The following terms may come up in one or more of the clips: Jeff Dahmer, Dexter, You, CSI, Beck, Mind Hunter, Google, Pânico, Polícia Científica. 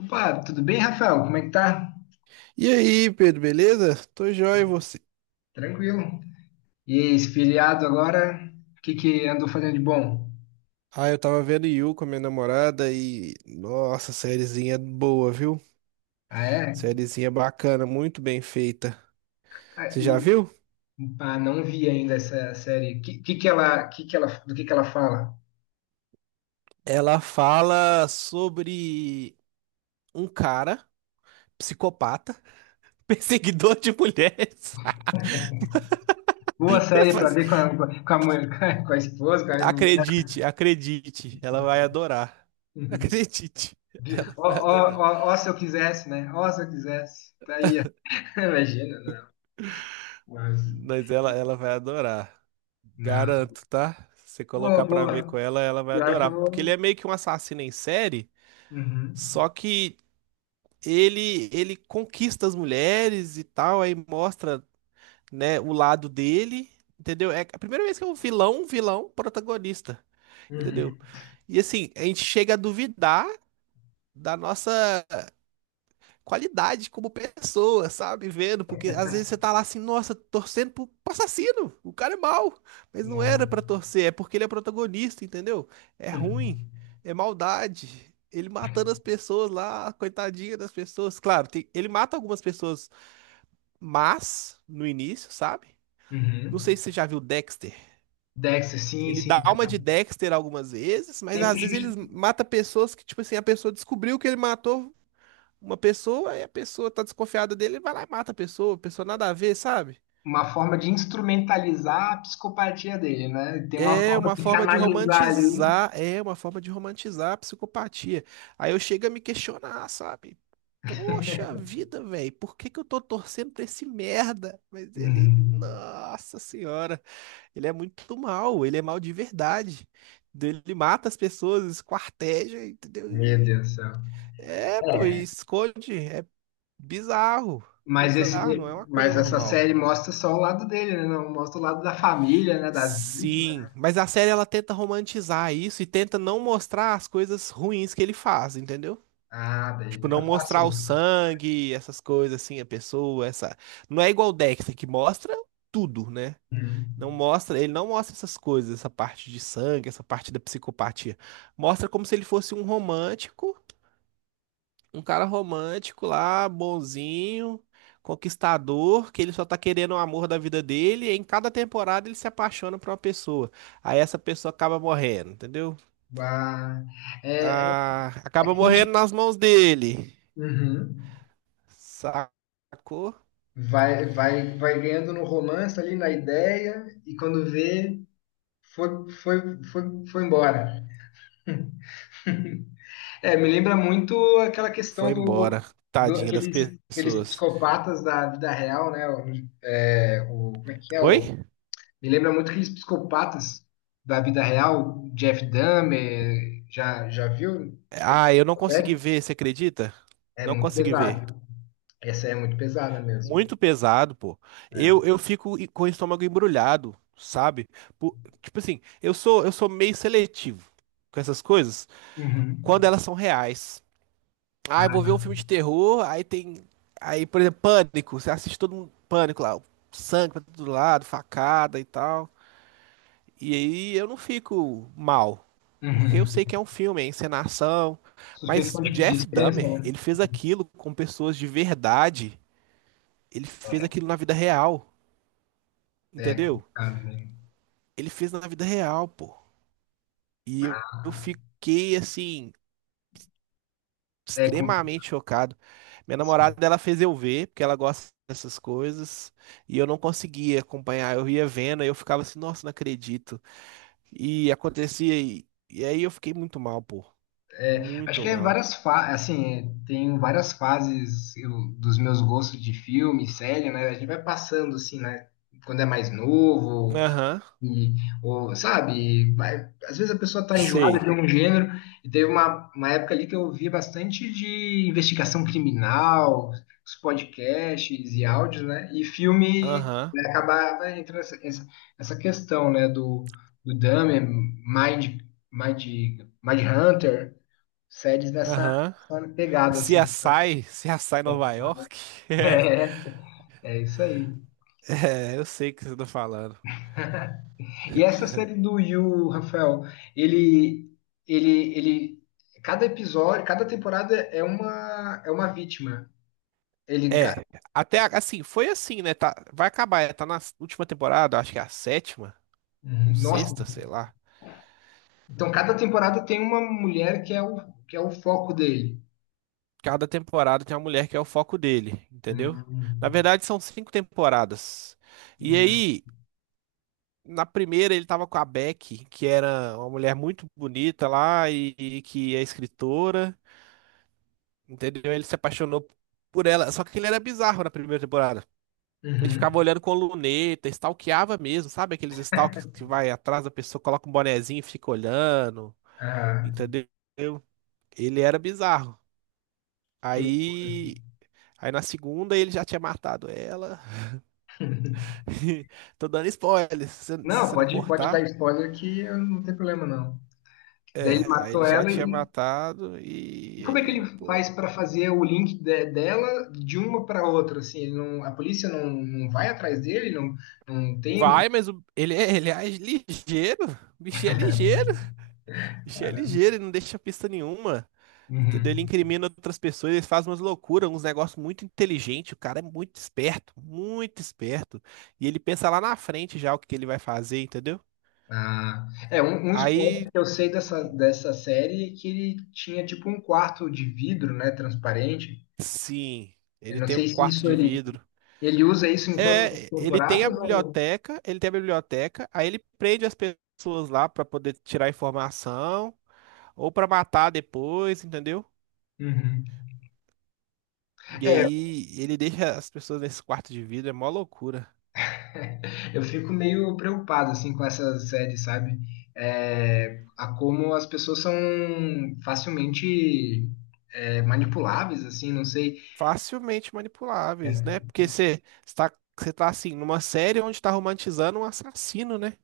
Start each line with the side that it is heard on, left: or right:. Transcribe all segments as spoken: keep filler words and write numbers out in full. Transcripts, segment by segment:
left: Opa, tudo bem, Rafael? Como é que tá?
right: E aí, Pedro, beleza? Tô joia, e você?
left: Tranquilo. E aí, esfiliado agora, o que que andou fazendo de bom?
right: Ah, eu tava vendo You com a minha namorada e... Nossa, sériezinha boa, viu?
left: Ah, é?
right: Sériezinha bacana, muito bem feita.
left: Ah,
right: Você já
left: e,
right: viu?
left: ah, não vi ainda essa série. Que, que que ela, que que ela, do que que ela fala?
right: Ela fala sobre um cara, psicopata, perseguidor de mulheres.
left: Boa série pra
right: Mas
left: ver com a, com a mãe, com a esposa, com a mulher.
right: Acredite, acredite, ela vai adorar. Acredite,
left: De-
right: ela
left: Ó,
right: vai
left: ó,
right: adorar.
left: ó, ó, se eu quisesse, né? Ó, se eu quisesse. Tá aí, ó. Imagina, não. Mas,
right: Mas ela, ela vai adorar.
left: não.
right: Garanto, tá? Se você
left: Boa,
right: colocar pra ver com
left: boa.
right: ela, ela vai
left: Pior que eu
right: adorar. Porque ele é
left: vou.
right: meio que um assassino em série,
left: Uhum.
right: só que ele ele conquista as mulheres e tal, aí mostra, né, o lado dele, entendeu? É a primeira vez que é um vilão, um vilão protagonista, entendeu?
left: Uhum.
right: E assim, a gente chega a duvidar da nossa qualidade como pessoa, sabe? Vendo, porque às vezes você tá lá assim, nossa, torcendo pro, pro assassino, o cara é mau, mas não era
left: Não.
right: pra torcer, é porque ele é protagonista, entendeu? É ruim,
left: Hum.
right: é maldade. Ele matando as pessoas lá, coitadinha das pessoas. Claro, tem- ele mata algumas pessoas, mas no início, sabe? Não sei
left: Uhum.
right: se você já viu Dexter.
left: Dexter, sim,
right: Ele
left: sim,
right: dá alma
left: cara.
right: de Dexter algumas vezes, mas
left: Sempre
right: às vezes
left: just-
right: ele mata pessoas que, tipo assim, a pessoa descobriu que ele matou uma pessoa, aí a pessoa tá desconfiada dele, ele vai lá e mata a pessoa, a pessoa nada a ver, sabe?
left: uma forma de instrumentalizar a psicopatia dele, né? Tem uma
right: É
left: forma
right: uma
left: de
right: forma de
left: canalizar ali.
right: romantizar, é uma forma de romantizar a psicopatia. Aí eu chego a me questionar, sabe? Poxa vida, velho, por que que eu tô torcendo pra esse merda? Mas ele,
left: Uhum.
right: nossa senhora, ele é muito mal, ele é mal de verdade. Entendeu? Ele mata as pessoas, esquarteja, entendeu?
left: Meu
right: E-
left: Deus do céu.
right: é, pô, e
left: É.
right: esconde, é bizarro,
left: Mas, esse,
right: bizarro, não é uma coisa
left: mas essa
right: normal.
left: série mostra só o lado dele, né? Não mostra o lado da família, né? Das vítimas,
right: Sim,
left: né?
right: mas a série ela tenta romantizar isso e tenta não mostrar as coisas ruins que ele faz, entendeu?
left: Ah, daí
right: Tipo, não
left: fica fácil.
right: mostrar o sangue, essas coisas assim, a pessoa, essa. Não é igual o Dexter que mostra tudo, né?
left: Uhum.
right: Não mostra, ele não mostra essas coisas, essa parte de sangue, essa parte da psicopatia. Mostra como se ele fosse um romântico, um cara romântico lá, bonzinho, conquistador, que ele só tá querendo o amor da vida dele, e em cada temporada ele se apaixona por uma pessoa. Aí essa pessoa acaba morrendo, entendeu?
left: Bah. É, é
right: Ah, acaba
left: aquele
right: morrendo
left: tipo.
right: nas mãos dele.
left: Uhum.
right: Sacou?
left: Vai, vai, vai ganhando no romance ali, na ideia, e quando vê. Foi, foi, foi, foi embora. É, me lembra muito aquela questão
right: Foi
left: do,
right: embora.
left: do
right: Tadinha das
left: aqueles, aqueles
right: pessoas.
left: psicopatas da vida real, né? O, é, o- como é que é?
right: Oi?
left: O, me lembra muito aqueles psicopatas da vida real, Jeff Dahmer, já, já viu? Essa
right: Ah, eu não consegui ver, você acredita?
left: É
right: Não
left: muito
right: consegui ver.
left: pesado. Essa é muito pesada mesmo.
right: Muito pesado, pô. Eu,
left: É.
right: eu fico e- com o estômago embrulhado, sabe? Po- tipo assim, eu sou eu sou meio seletivo com essas coisas quando
left: Uhum.
right: elas são reais. Ah, eu vou ver
left: Ah,
right: um filme de terror, aí tem. Aí, por exemplo, Pânico. Você assiste todo mundo Pânico lá, sangue pra todo lado, facada e tal. E aí eu não fico mal, porque eu sei
left: uhum.
right: que é um filme, é encenação. Mas
left: Suspensão
right: o
left: de de
right: Jeff
left: descrença,
right: Dahmer,
left: né?
right: ele fez aquilo com pessoas de verdade. Ele fez aquilo na vida real,
left: É é
right: entendeu?
left: complicado mesmo.
right: Ele fez na vida real, pô. E eu eu
left: Ah,
right: fiquei, assim,
left: é complicado.
right: extremamente chocado. Minha namorada, ela fez eu ver, porque ela gosta dessas coisas, e eu não conseguia acompanhar. Eu ia vendo, e eu ficava assim, nossa, não acredito. E acontecia, e, e aí eu fiquei muito mal, pô.
left: É, acho
right: Muito
left: que é
right: mal.
left: várias fa assim, tem várias fases eu- dos meus gostos de filme, série, né? A gente vai passando assim, né? Quando é mais novo,
right: Aham,
left: e, ou, sabe? Vai- às vezes a pessoa tá enjoada
right: sei.
left: de um gênero, e teve uma, uma época ali que eu via bastante de investigação criminal, os podcasts e áudios, né? E filme
right: Aham,
left: né, acabava entrando essa, essa, essa questão, né? Do, do Dahmer, Mind, Mind, Mind Hunter séries nessa,
right: aham.
left: nessa pegada,
right: Se
left: assim.
right: assai, se assai Nova York?
left: É, é isso aí.
right: É, eu sei o que você tá falando.
left: E essa série do Yu, Rafael, ele, ele, ele, cada episódio, cada temporada é uma, é uma, vítima. Ele, ca-
right: É, até a- assim, foi assim, né? Tá, vai acabar, é, tá na última temporada, acho que é a sétima ou
left: nossa,
right: sexta, sei lá.
left: então cada temporada tem uma mulher que é o, que é o foco dele.
right: Cada temporada tem uma mulher que é o foco dele, entendeu?
left: Hum,
right: Na verdade, são cinco temporadas. E
left: hum,
right: aí, na primeira, ele tava com a Beck, que era uma mulher muito bonita lá e, e que é escritora, entendeu? Ele se apaixonou por ela, só que ele era bizarro na primeira temporada. Ele
left: uhum.
right: ficava olhando com luneta, stalkeava mesmo, sabe? Aqueles stalks que vai atrás da pessoa, coloca um bonezinho e fica olhando,
left: Ah,
right: entendeu? Ele era bizarro.
left: que loucura.
right: Aí, aí na segunda ele já tinha matado ela. Tô dando spoiler, se você se
left: Não,
right: você não
left: pode, pode dar
right: importar.
left: spoiler que eu não tem problema, não. Daí ele
right: É, aí
left: matou
right: ele já
left: ela.
right: tinha
left: e
right: matado
left: E
right: e
left: como é que
right: aí,
left: ele
right: pô.
left: faz para fazer o link de- dela de uma para outra? Assim, ele não, a polícia não, não vai atrás dele, não, não tem.
right: Vai, mas o- ele é, ele é ligeiro. O bichinho é ligeiro. Bicho é ligeiro, ele não deixa pista nenhuma. Entendeu? Ele
left: Uhum.
right: incrimina outras pessoas, ele faz umas loucuras, uns negócios muito inteligentes. O cara é muito esperto, muito esperto. E ele pensa lá na frente já o que que ele vai fazer, entendeu?
left: Ah, é um, um spoiler
right: Aí,
left: que eu sei dessa,
right: hum,
left: dessa série é que ele tinha tipo um quarto de vidro, né, transparente.
right: sim,
left: Eu
right: ele
left: não
right: tem um
left: sei se
right: quarto
left: isso
right: de
left: ele,
right: vidro.
left: ele usa isso em todas as
right: É, ele tem a
left: temporadas ou.
right: biblioteca, ele tem a biblioteca, aí ele prende as pessoas lá pra poder tirar informação ou pra matar depois, entendeu?
left: Uhum.
right: E
left: É,
right: aí ele deixa as pessoas nesse quarto de vidro, é mó loucura.
left: eu fico meio preocupado assim com essas séries, sabe? É, a como as pessoas são facilmente é, manipuláveis, assim, não sei.
right: Facilmente manipuláveis, né?
left: É,
right: Porque você está, você tá assim, numa série onde está romantizando um assassino, né?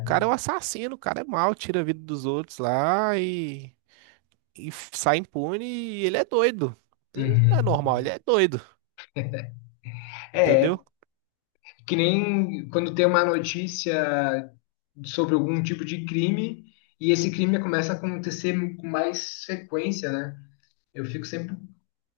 right: O cara é um assassino, o cara é mau, tira a vida dos outros lá e, e sai impune e ele é doido. Não é
left: uhum.
right: normal, ele é doido,
left: É,
right: entendeu?
left: que nem quando tem uma notícia sobre algum tipo de crime e esse crime começa a acontecer com mais frequência, né? Eu fico sempre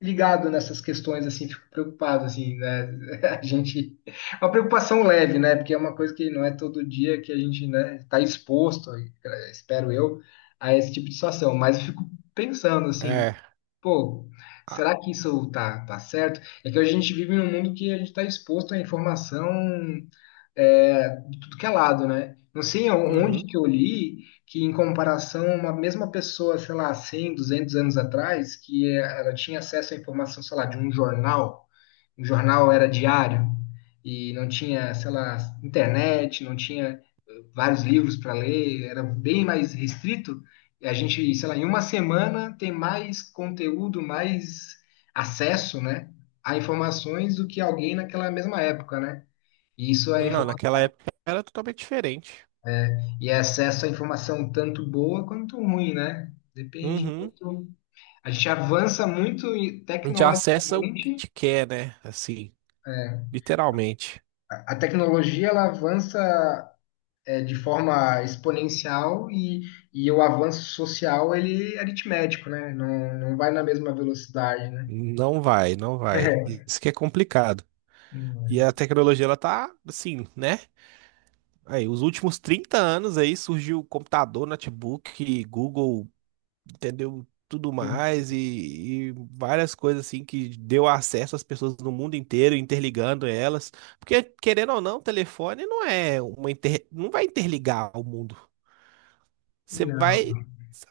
left: ligado nessas questões, assim, fico preocupado, assim, né? A gente. Uma preocupação leve, né? Porque é uma coisa que não é todo dia que a gente, né, está exposto, espero eu, a esse tipo de situação. Mas eu fico pensando, assim,
right: É.
left: pô,
right: Ah,
left: será que isso tá, tá certo? É que a gente vive num mundo que a gente está exposto à informação é, de tudo que é lado, né? Não sei onde
right: uhum.
left: que eu li que, em comparação, uma mesma pessoa, sei lá, cem, duzentos anos atrás, que é, ela tinha acesso à informação, sei lá, de um jornal, um jornal era diário, e não tinha, sei lá, internet, não tinha eh, vários livros para ler, era bem mais restrito. E a gente, sei lá, em uma semana tem mais conteúdo, mais acesso, né, a informações do que alguém naquela mesma época, né? E isso é
right: Não,
left: informação
right: naquela época era totalmente diferente.
left: e acesso à informação tanto boa quanto ruim, né? Depende
right: Uhum.
left: muito. A gente avança muito e,
right: A gente acessa o que
left: tecnologicamente.
right: te quer, né? Assim, literalmente.
left: A a tecnologia ela avança é, de forma exponencial e, e o avanço social ele é aritmético, né? Não, não vai na mesma velocidade, né?
right: Não vai, não vai. Isso que é complicado.
left: Não é.
right: E a tecnologia, ela tá assim, né? Aí, os últimos trinta anos aí surgiu computador, notebook, Google, entendeu? Tudo mais e, e várias coisas assim que deu acesso às pessoas no mundo inteiro, interligando elas. Porque, querendo ou não, telefone não é uma inter... não vai interligar o mundo. Você
left: Não.
right: vai,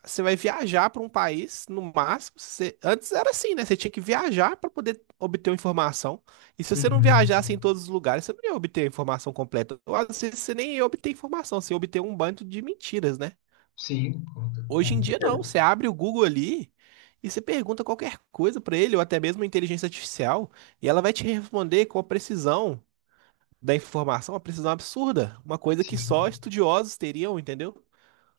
right: Você vai viajar para um país, no máximo. Você- antes era assim, né? Você tinha que viajar para poder obter uma informação. E se você não viajasse em
left: Uhum.
right: todos os lugares, você não ia obter a informação completa. Ou às vezes você nem ia obter informação, você ia obter um bando de mentiras, né?
left: Sim, com
right: Hoje em
left: com
right: dia, não.
left: certeza.
right: Você abre o Google ali e você pergunta qualquer coisa para ele, ou até mesmo a inteligência artificial, e ela vai te responder com a precisão da informação, uma precisão absurda. Uma coisa que só
left: Sim,
right: estudiosos teriam, entendeu?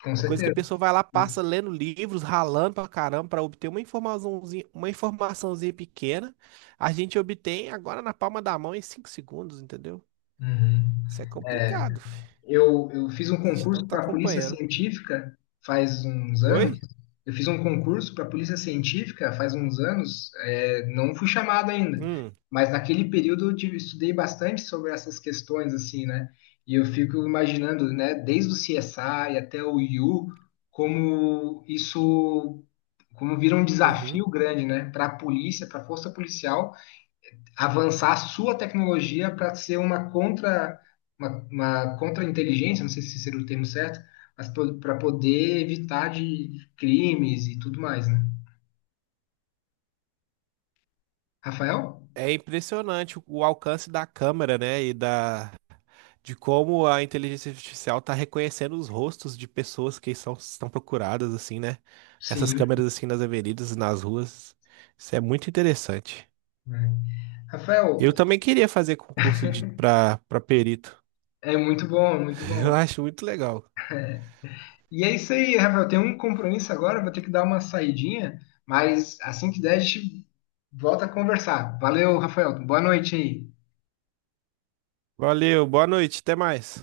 left: com
right: Uma coisa que a
left: certeza.
right: pessoa vai lá, passa lendo livros, ralando pra caramba pra obter uma informaçãozinha, uma informaçãozinha pequena, a gente obtém agora na palma da mão em cinco segundos, entendeu?
left: Uhum.
right: Isso é complicado, fi.
left: Eu, eu fiz um
right: A gente não
left: concurso
right: tá
left: para a Polícia
right: acompanhando.
left: Científica faz uns anos.
right: Oi?
left: Eu fiz um concurso para a Polícia Científica faz uns anos. é, não fui chamado ainda,
right: Hum,
left: mas naquele período eu tive- estudei bastante sobre essas questões, assim, né? E eu fico imaginando, né, desde o C S I até o I U, como isso, como vira um
right: uhum.
left: desafio grande, né, para a polícia, para a força policial avançar a sua tecnologia para ser uma contra uma, uma contra-inteligência, não sei se seria o termo certo, mas para poder evitar de crimes e tudo mais, né? Rafael?
right: É impressionante o o alcance da câmera, né? E da de como a inteligência artificial tá reconhecendo os rostos de pessoas que são, estão procuradas assim, né? Nessas
left: Sim,
right: câmeras assim nas avenidas, nas ruas. Isso é muito interessante.
left: né?
right: Eu
left: Rafael,
right: também queria fazer concurso de para para perito.
left: é muito bom, é muito
right: Eu
left: bom.
right: acho muito legal.
left: E é isso aí, Rafael. Tem um compromisso agora, vou ter que dar uma saidinha, mas assim que der, a gente volta a conversar. Valeu, Rafael. Boa noite aí.
right: Valeu, boa noite, até mais.